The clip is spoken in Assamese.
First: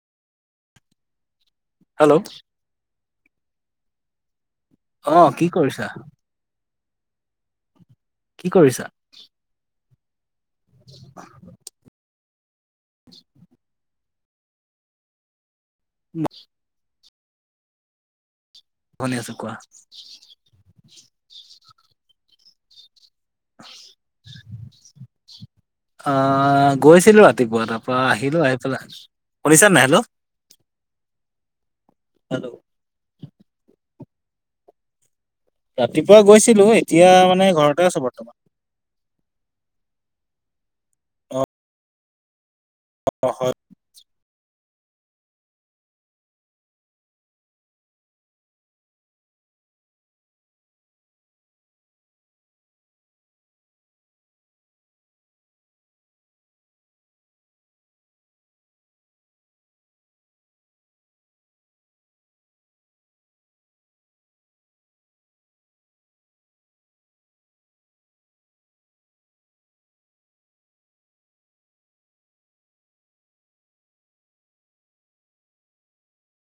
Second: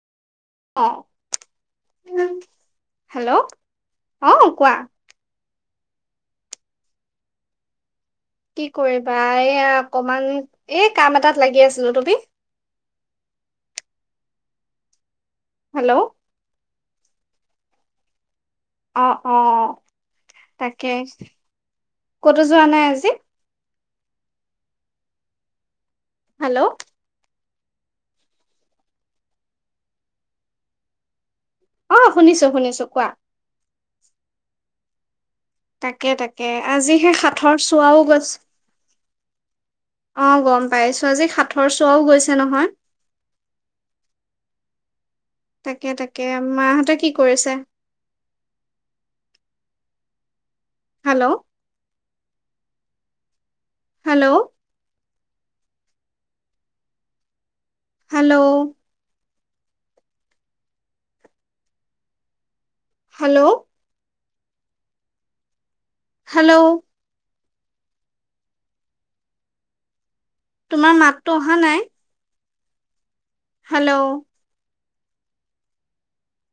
অ হেল্ল' হেল্ল' অ কোৱা অ কি কৰিছা কি কৰিবা এইয়া অকমান এই কাম এটাত লাগি আছিলো তুমি [unintelligible] হেল্ল' অ [unintelligible] অ শুনি আছো অ কোৱা অ তাকে ক'তো যোৱা নাই আজি হেল্ল' আহ গৈছিলো আ ৰাতিপুৱা তাপা আহিলো আহি পেলাই শুনিছা নে নাই হেল্ল অ শুনিছো হেল্ল' শুনিছো কোৱা তাকে ৰাতিপুৱা তাকে গৈছিলো আজি এতিয়া সেই মানে সাথৰ ঘৰতে আছো চোৱাও গৈছ বৰ্তমান অ গম পাইছো আজি সাথৰ চোৱাও গৈছে নহয় [inaudible] তাকে তাকে মাহঁতে কি কৰিছে hello hello hello hello hello তোমাৰ মাততো অহা নাই হেল্লৌ'